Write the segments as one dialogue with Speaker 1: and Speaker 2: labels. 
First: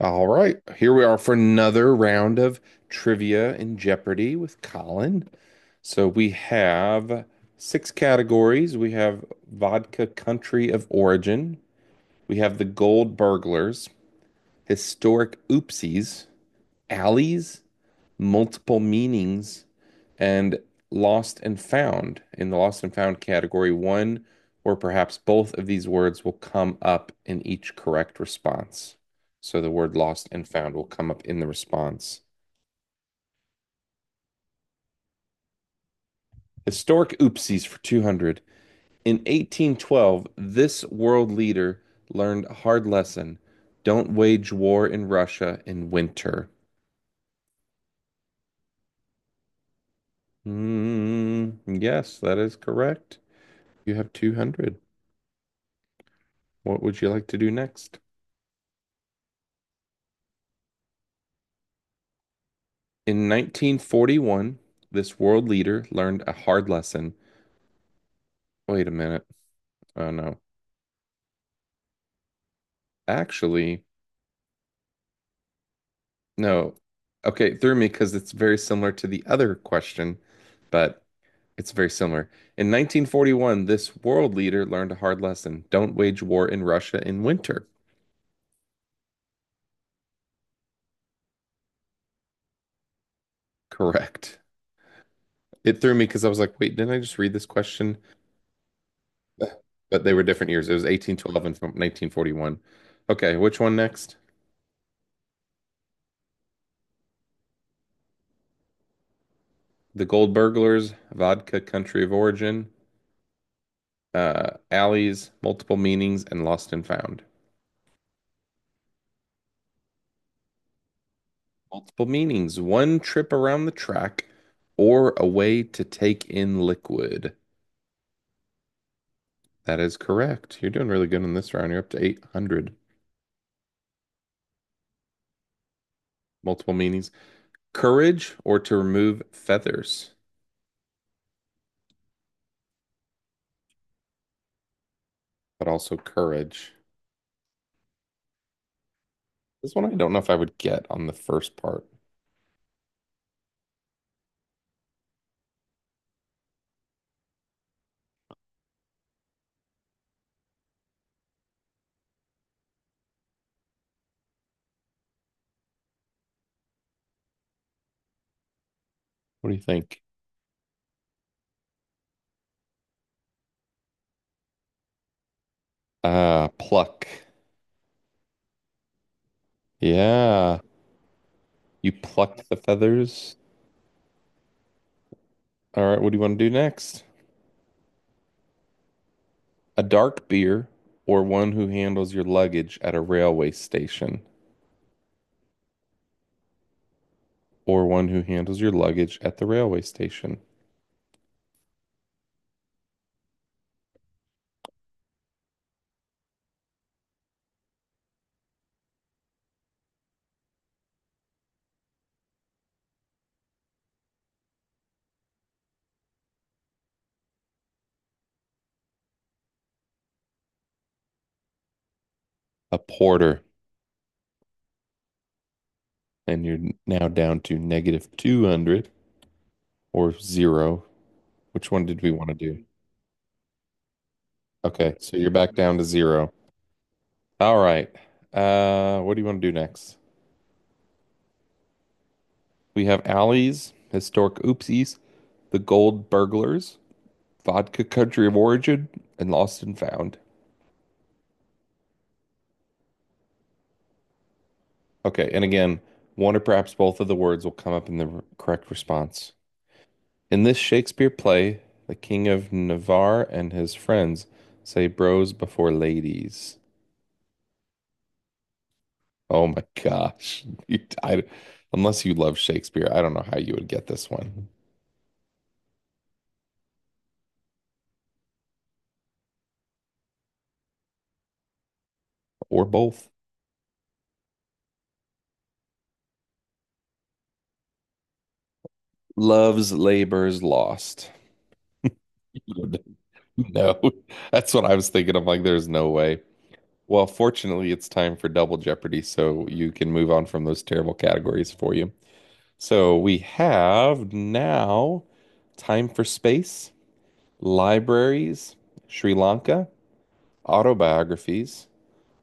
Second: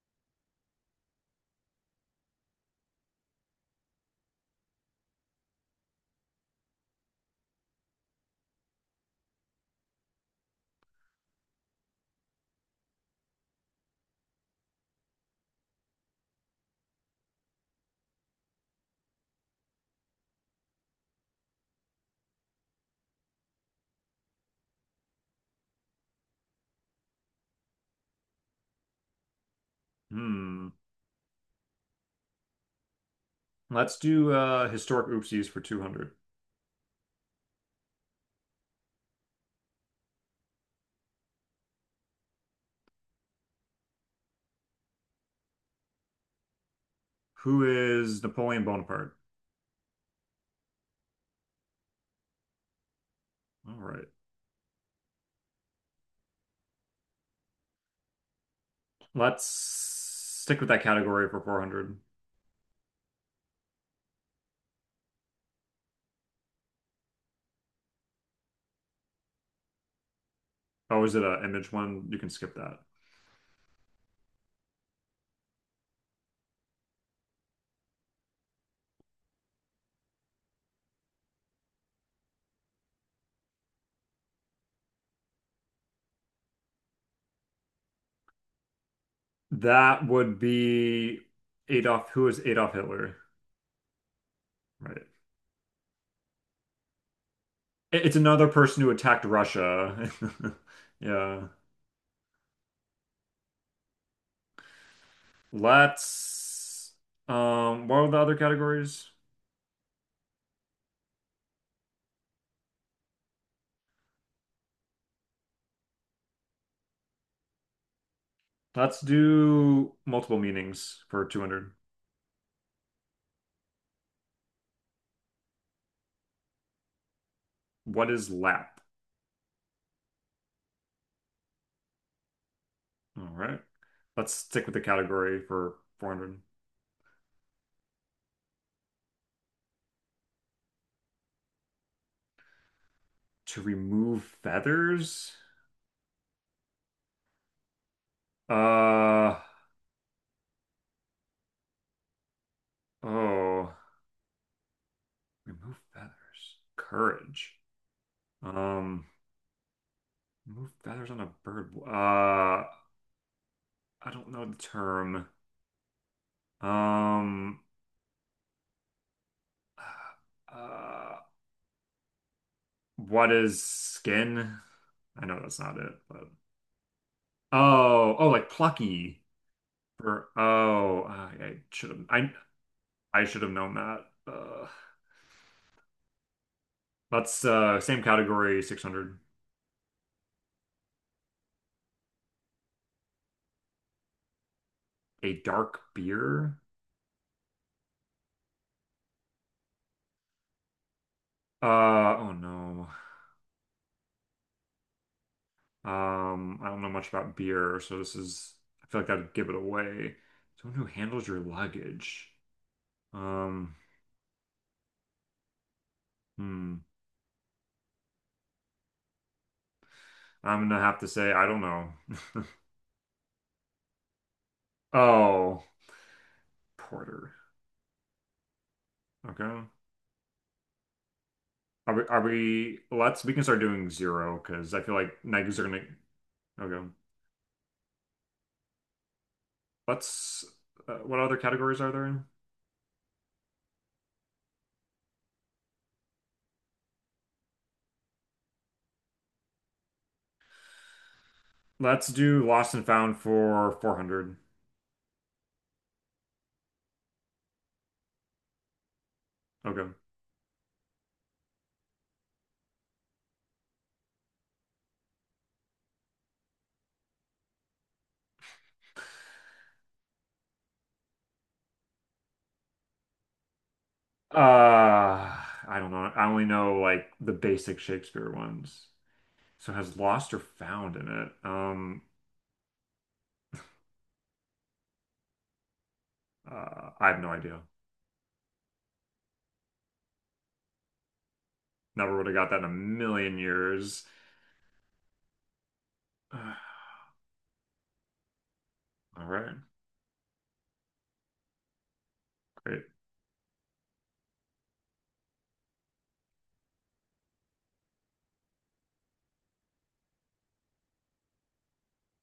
Speaker 1: All right, here we are for another round of trivia and Jeopardy with Colin. So we have six categories. We have vodka country of origin. We have the gold burglars, historic oopsies, alleys, multiple meanings and lost and found. In the lost and found category, one or perhaps both of these words will come up in each correct response. So the word lost and
Speaker 2: Hmm.
Speaker 1: found will come up in the response.
Speaker 2: Let's do historic oopsies for 200.
Speaker 1: Historic oopsies for 200. In 1812, this world leader learned a hard lesson. Don't wage war in Russia in winter.
Speaker 2: Who is Napoleon Bonaparte?
Speaker 1: Mm, yes, that is correct.
Speaker 2: All
Speaker 1: You
Speaker 2: right.
Speaker 1: have 200. What would you like to do next?
Speaker 2: Let's stick with that category for 400.
Speaker 1: In 1941, this world leader learned a hard lesson. Wait a minute. Oh no.
Speaker 2: Oh, is it an image one? You can skip that.
Speaker 1: Actually, no. Okay, it threw me because it's very similar to the other question, but it's very similar. In 1941, this world leader learned a hard lesson. Don't wage war in Russia in winter.
Speaker 2: That would be Adolf. Who is Adolf Hitler?
Speaker 1: Correct.
Speaker 2: Right.
Speaker 1: It threw me because I was like, wait, didn't I just read this question?
Speaker 2: It's another person who attacked
Speaker 1: But
Speaker 2: Russia.
Speaker 1: they were different years. It was 1812
Speaker 2: Yeah.
Speaker 1: and from 1941. Okay, which one next?
Speaker 2: Let's what are the other categories?
Speaker 1: The Gold Burglars, Vodka Country of Origin, alleys, multiple meanings, and lost and found.
Speaker 2: Let's do multiple meanings for 200.
Speaker 1: Multiple meanings, one trip around the track or a way to take in liquid.
Speaker 2: What is lap?
Speaker 1: That is correct. You're doing really good in this round. You're up to 800.
Speaker 2: All right. Let's stick with the category for 400.
Speaker 1: Multiple meanings. Courage or to remove feathers,
Speaker 2: To remove feathers?
Speaker 1: but also courage.
Speaker 2: Uh,
Speaker 1: This one I don't know if I would get on the first part.
Speaker 2: oh, remove feathers. Courage. Um, remove feathers on a bird. I don't know the term. Um,
Speaker 1: What do you think?
Speaker 2: uh, uh, what is skin? I know that's not it, but
Speaker 1: Pluck.
Speaker 2: oh, oh, like plucky. For
Speaker 1: Yeah.
Speaker 2: oh, I
Speaker 1: You
Speaker 2: should have.
Speaker 1: plucked the
Speaker 2: I
Speaker 1: feathers.
Speaker 2: should have known that.
Speaker 1: All right. What do you want to do next?
Speaker 2: That's same category, 600.
Speaker 1: A dark beer, or one who handles your luggage at a railway station,
Speaker 2: A dark beer?
Speaker 1: or one who handles your luggage at the railway station.
Speaker 2: Uh oh no. I don't know much about beer, so this is I feel like I'd give it away. Someone who handles your luggage. Um, hmm. I'm gonna have to say I don't know.
Speaker 1: A porter,
Speaker 2: Oh,
Speaker 1: and you're now
Speaker 2: porter.
Speaker 1: down to negative 200
Speaker 2: Okay.
Speaker 1: or zero. Which one
Speaker 2: Are
Speaker 1: did
Speaker 2: we,
Speaker 1: we
Speaker 2: are
Speaker 1: want to do?
Speaker 2: we let's we can start doing zero because I
Speaker 1: Okay,
Speaker 2: feel like
Speaker 1: so you're back
Speaker 2: negatives are
Speaker 1: down
Speaker 2: gonna
Speaker 1: to zero.
Speaker 2: okay.
Speaker 1: All right. What do you want to do next?
Speaker 2: Let's what other categories are there?
Speaker 1: We have alleys, historic oopsies, the gold burglars, vodka country of origin, and lost and found.
Speaker 2: Let's do lost and found for 400.
Speaker 1: Okay, and again, one or perhaps both of the words will come up in the correct response.
Speaker 2: Okay.
Speaker 1: In this Shakespeare play, the King of Navarre and his friends say bros before ladies. Oh my gosh. Unless you love Shakespeare, I don't know how you would get this one
Speaker 2: Uh, I don't know. I only know like the basic Shakespeare ones. So it has lost or found in it.
Speaker 1: or both.
Speaker 2: I have no idea.
Speaker 1: Love's Labor's Lost.
Speaker 2: Never would have got that in a million
Speaker 1: No,
Speaker 2: years.
Speaker 1: that's what I was thinking. I'm like, there's no way.
Speaker 2: Uh,
Speaker 1: Well, fortunately, it's time for Double Jeopardy,
Speaker 2: all
Speaker 1: so
Speaker 2: right,
Speaker 1: you can move on from those terrible categories for you.
Speaker 2: great.
Speaker 1: So we have now Time for Space, Libraries, Sri Lanka, Autobiographies,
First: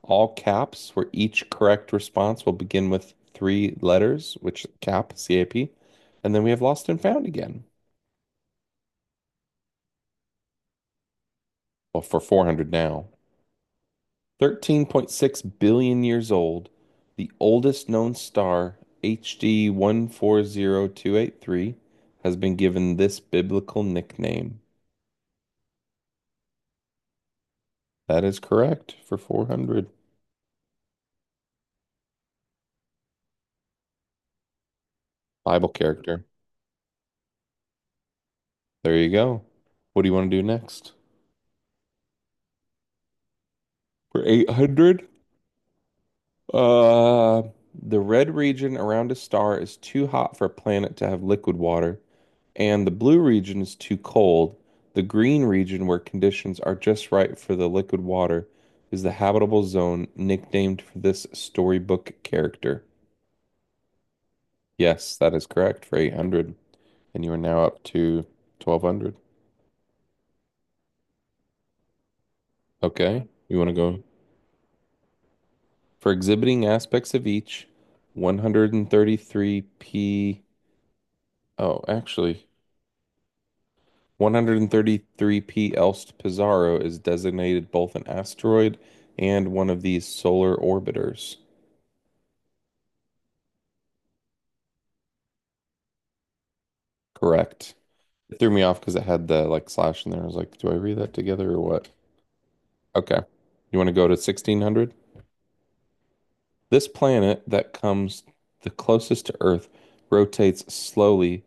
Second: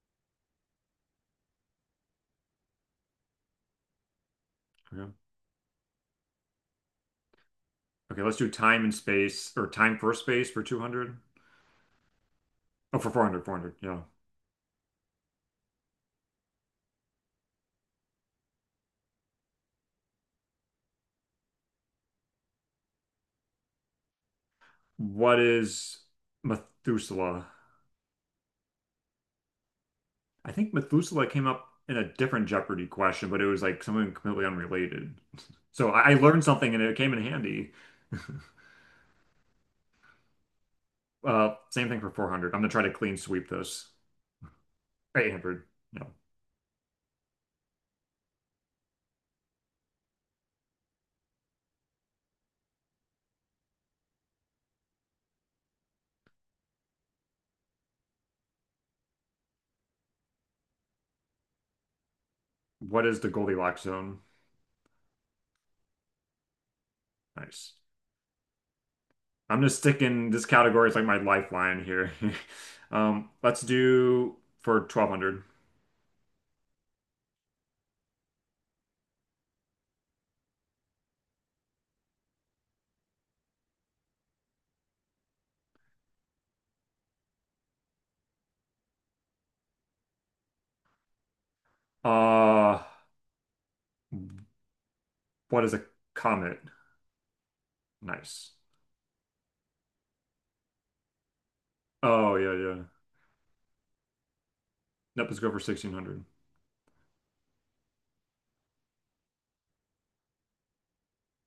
Speaker 1: all caps, where each correct response will begin with three letters, which
Speaker 2: Yeah.
Speaker 1: cap, CAP. And then we have Lost and Found again.
Speaker 2: Okay, let's do time and space or time for space for 200.
Speaker 1: Well, for 400
Speaker 2: Oh,
Speaker 1: now.
Speaker 2: for 400, 400. Yeah.
Speaker 1: 13.6 billion years old, the oldest known star, HD 140283, has been given this biblical nickname.
Speaker 2: What is Methuselah?
Speaker 1: That is correct for 400.
Speaker 2: I think Methuselah came up in a different Jeopardy question, but it was like something completely unrelated.
Speaker 1: Bible
Speaker 2: So I
Speaker 1: character.
Speaker 2: learned something and it came in handy.
Speaker 1: There you go. What do you want to do next?
Speaker 2: Same thing for 400. I'm gonna try to clean sweep those.
Speaker 1: For 800?
Speaker 2: 800. No.
Speaker 1: Uh, the red region around a star is too hot for a planet to have liquid water, and the blue region is too cold. The green region, where conditions are just right for the liquid water, is the habitable zone nicknamed for this storybook character.
Speaker 2: What is the Goldilocks zone?
Speaker 1: Yes, that is correct for 800. And you are now
Speaker 2: Nice.
Speaker 1: up to 1200.
Speaker 2: I'm just sticking this category. It's like my lifeline here.
Speaker 1: Okay. You
Speaker 2: Let's
Speaker 1: want to go?
Speaker 2: do for 1200.
Speaker 1: For exhibiting aspects of each, 133p. Oh, actually, 133p Elst Pizarro is designated both an asteroid and one of these solar orbiters.
Speaker 2: Uh, what is a comet?
Speaker 1: Correct. It threw
Speaker 2: Nice.
Speaker 1: me off because it had the like slash in there. I was like, do I read that together or what?
Speaker 2: Oh yeah, yeah.
Speaker 1: Okay. You want to go to 1600?
Speaker 2: Nope, let's go for 1600.
Speaker 1: This planet that comes the closest to Earth rotates slowly.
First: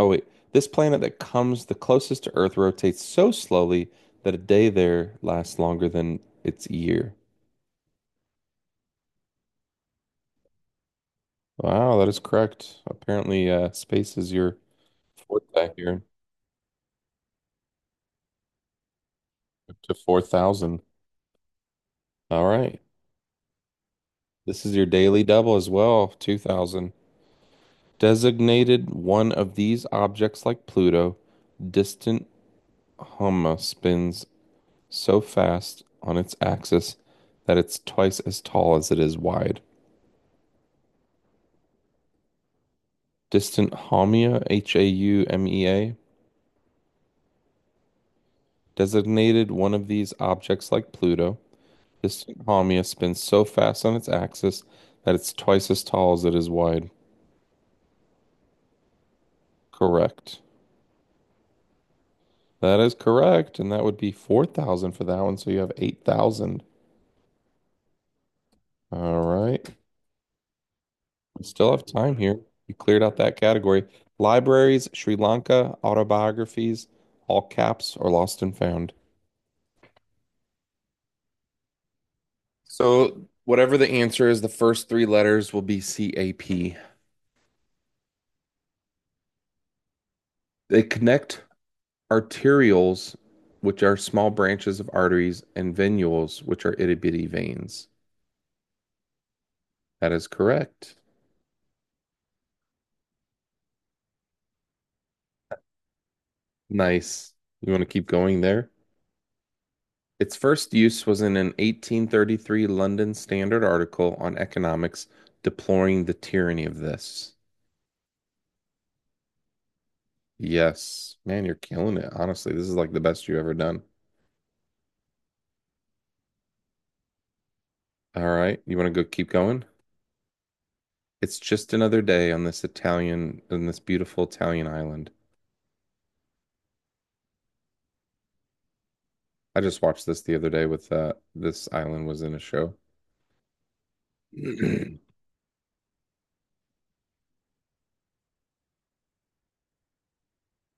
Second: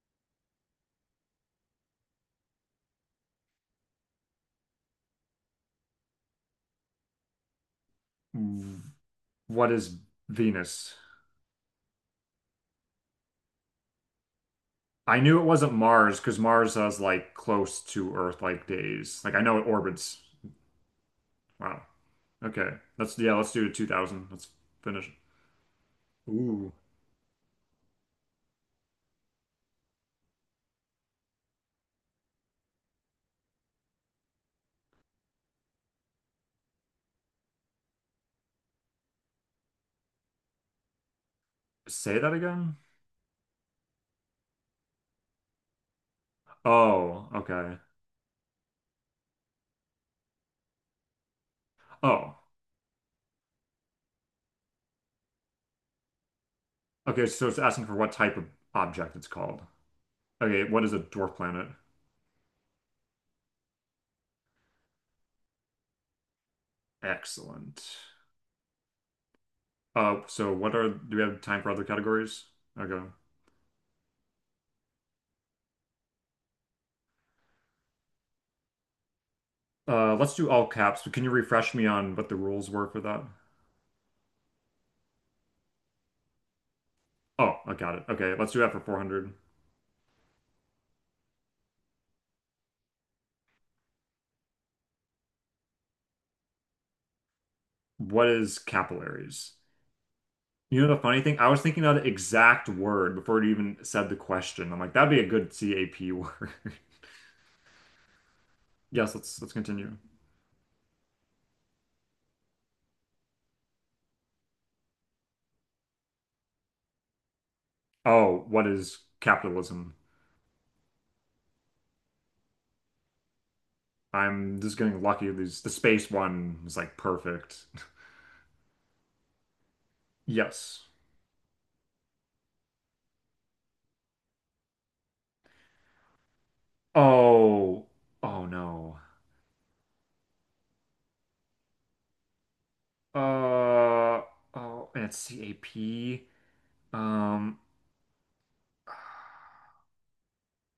Speaker 1: Oh, wait. This planet that comes the closest to Earth rotates so slowly that a day there lasts longer than its year.
Speaker 2: What is Venus?
Speaker 1: Wow, that is correct. Apparently, space is your
Speaker 2: I knew it
Speaker 1: fourth
Speaker 2: wasn't
Speaker 1: back here,
Speaker 2: Mars because Mars has like close to Earth like days. Like I know it
Speaker 1: up to
Speaker 2: orbits.
Speaker 1: 4,000.
Speaker 2: Wow.
Speaker 1: All
Speaker 2: Okay.
Speaker 1: right.
Speaker 2: Let's yeah, let's do 2000. Let's
Speaker 1: This is your
Speaker 2: finish.
Speaker 1: daily double as well,
Speaker 2: Ooh.
Speaker 1: 2,000. Designated one of these objects like Pluto, distant Homa spins so fast on its axis that it's twice as tall as it is wide.
Speaker 2: Say that again?
Speaker 1: Distant Haumea, Haumea,
Speaker 2: Oh, okay.
Speaker 1: designated one of these objects like Pluto.
Speaker 2: Oh.
Speaker 1: Distant Haumea spins so fast on its axis that it's twice as tall as it is wide.
Speaker 2: Okay, so it's asking for what type of object it's called.
Speaker 1: Correct.
Speaker 2: Okay, what is a dwarf planet?
Speaker 1: That is correct, and that would be 4,000 for that one, so you have 8,000.
Speaker 2: Excellent.
Speaker 1: All right.
Speaker 2: So what are do we have
Speaker 1: We
Speaker 2: time
Speaker 1: still
Speaker 2: for other
Speaker 1: have time here.
Speaker 2: categories?
Speaker 1: You
Speaker 2: Okay.
Speaker 1: cleared out that category. Libraries, Sri Lanka, autobiographies, all caps, or lost and found.
Speaker 2: Let's do all caps, but can you refresh me on what the rules were for that?
Speaker 1: So whatever the answer is, the first three letters will be CAP.
Speaker 2: Oh, I got it. Okay, let's do that for 400.
Speaker 1: They connect arterioles, which are small branches of arteries, and venules, which are itty bitty veins.
Speaker 2: What is capillaries?
Speaker 1: That is
Speaker 2: You know
Speaker 1: correct.
Speaker 2: the funny thing? I was thinking of the exact word before it even said the question. I'm like, that'd be a good CAP word.
Speaker 1: Nice. You want to keep going there?
Speaker 2: Yes, let's continue.
Speaker 1: Its first use was in an 1833 London Standard article on economics deploring the tyranny of this.
Speaker 2: Oh, what is capitalism?
Speaker 1: Yes. Man, you're killing it. Honestly, this is like the best you've ever done.
Speaker 2: I'm just getting lucky. The space one was like perfect.
Speaker 1: All right. You want to go keep going?
Speaker 2: Yes.
Speaker 1: It's just another day on this beautiful Italian island.
Speaker 2: Oh, oh no.
Speaker 1: I just watched this the other day with this island was in a show.
Speaker 2: Uh oh,
Speaker 1: You
Speaker 2: and it's CAP. Um,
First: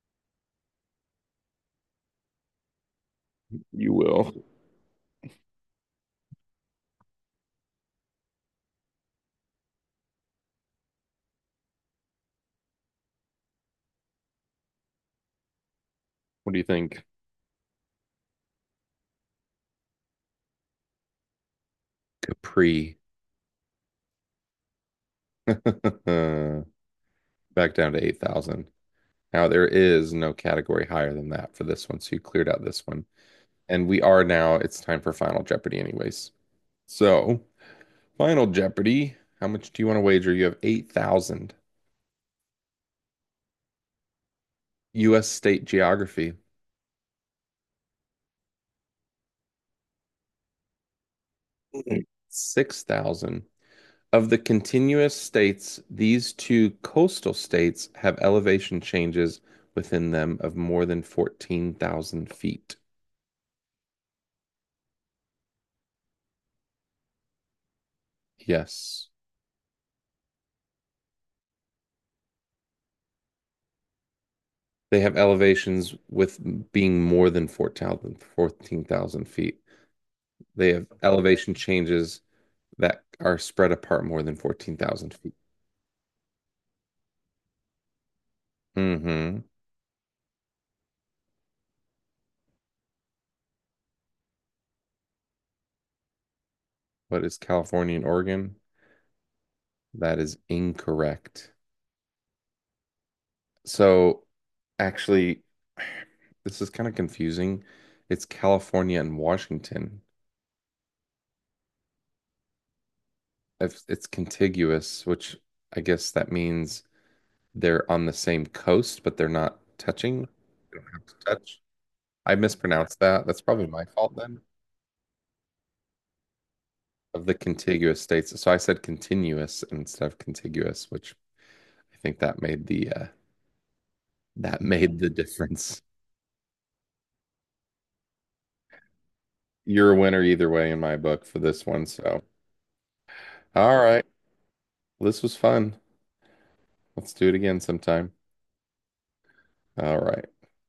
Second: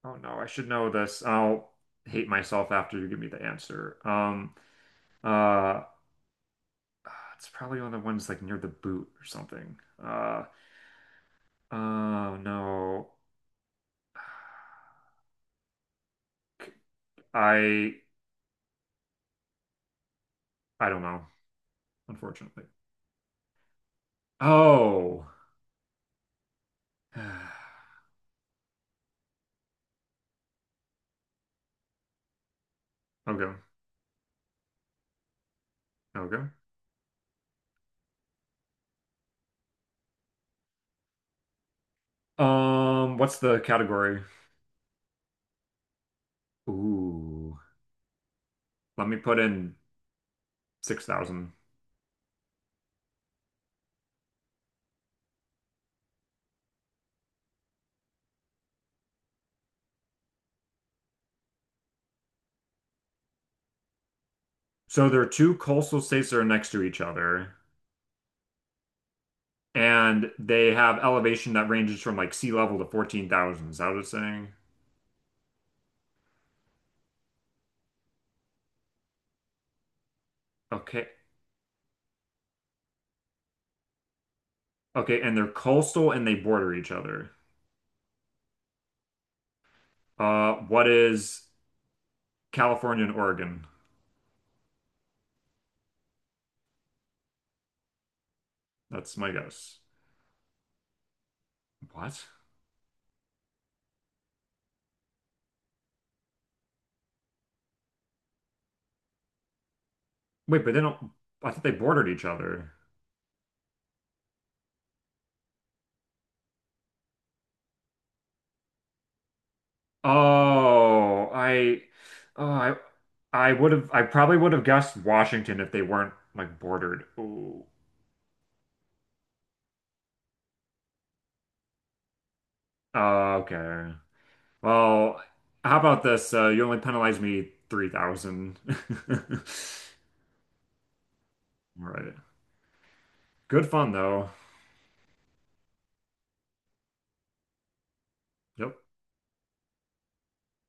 Speaker 2: oh no, I should know this. I'll hate myself after you give me the answer.
Speaker 1: will.
Speaker 2: Uh Uh, it's probably one of the ones like near the boot or something. Uh, oh no.
Speaker 1: What do you
Speaker 2: K-
Speaker 1: think?
Speaker 2: I I don't know, unfortunately.
Speaker 1: Capri.
Speaker 2: Oh.
Speaker 1: Back down to 8,000. Now there is no category higher than that for this one, so you cleared out this one.
Speaker 2: Okay.
Speaker 1: And we are now it's time for Final Jeopardy anyways.
Speaker 2: Okay.
Speaker 1: So, Final Jeopardy, how much do you want to wager? You have 8,000.
Speaker 2: What's the category?
Speaker 1: US state geography.
Speaker 2: Ooh. Let me put in 6,000.
Speaker 1: 6,000. Of the continuous states, these two coastal states have elevation changes within them of more than 14,000 feet.
Speaker 2: So there are two coastal states that are next to each other,
Speaker 1: Yes.
Speaker 2: and they have elevation that ranges from like sea level to 14,000. Is that what it's saying?
Speaker 1: They have elevations with being more than 14,000 feet. They have
Speaker 2: Okay.
Speaker 1: elevation changes that are spread apart more than 14,000
Speaker 2: Okay,
Speaker 1: feet.
Speaker 2: and they're coastal and they border each other.
Speaker 1: Mm-hmm.
Speaker 2: What is California and Oregon.
Speaker 1: What is California and Oregon?
Speaker 2: That's my guess.
Speaker 1: That is incorrect.
Speaker 2: What?
Speaker 1: So actually, this is kind of confusing. It's California and Washington.
Speaker 2: Wait, but they don't. I thought they bordered each other.
Speaker 1: If it's contiguous, which I guess that means they're on the same coast, but they're not touching. They don't have to
Speaker 2: Oh,
Speaker 1: touch.
Speaker 2: I,
Speaker 1: I
Speaker 2: oh,
Speaker 1: mispronounced that. That's
Speaker 2: I
Speaker 1: probably
Speaker 2: would
Speaker 1: my
Speaker 2: have. I
Speaker 1: fault
Speaker 2: probably
Speaker 1: then.
Speaker 2: would have guessed Washington if they weren't like bordered.
Speaker 1: Of the
Speaker 2: Ooh.
Speaker 1: contiguous states. So I said continuous instead of contiguous, which I think that made the uh,
Speaker 2: Oh, okay.
Speaker 1: that made the
Speaker 2: Well, how
Speaker 1: difference.
Speaker 2: about this? You only penalized me 3,000. All
Speaker 1: You're a winner either way in my book for this one.
Speaker 2: right.
Speaker 1: So,
Speaker 2: Good
Speaker 1: all
Speaker 2: fun
Speaker 1: right.
Speaker 2: though.
Speaker 1: This was fun. Let's do it again sometime.
Speaker 2: Yep.
Speaker 1: All right.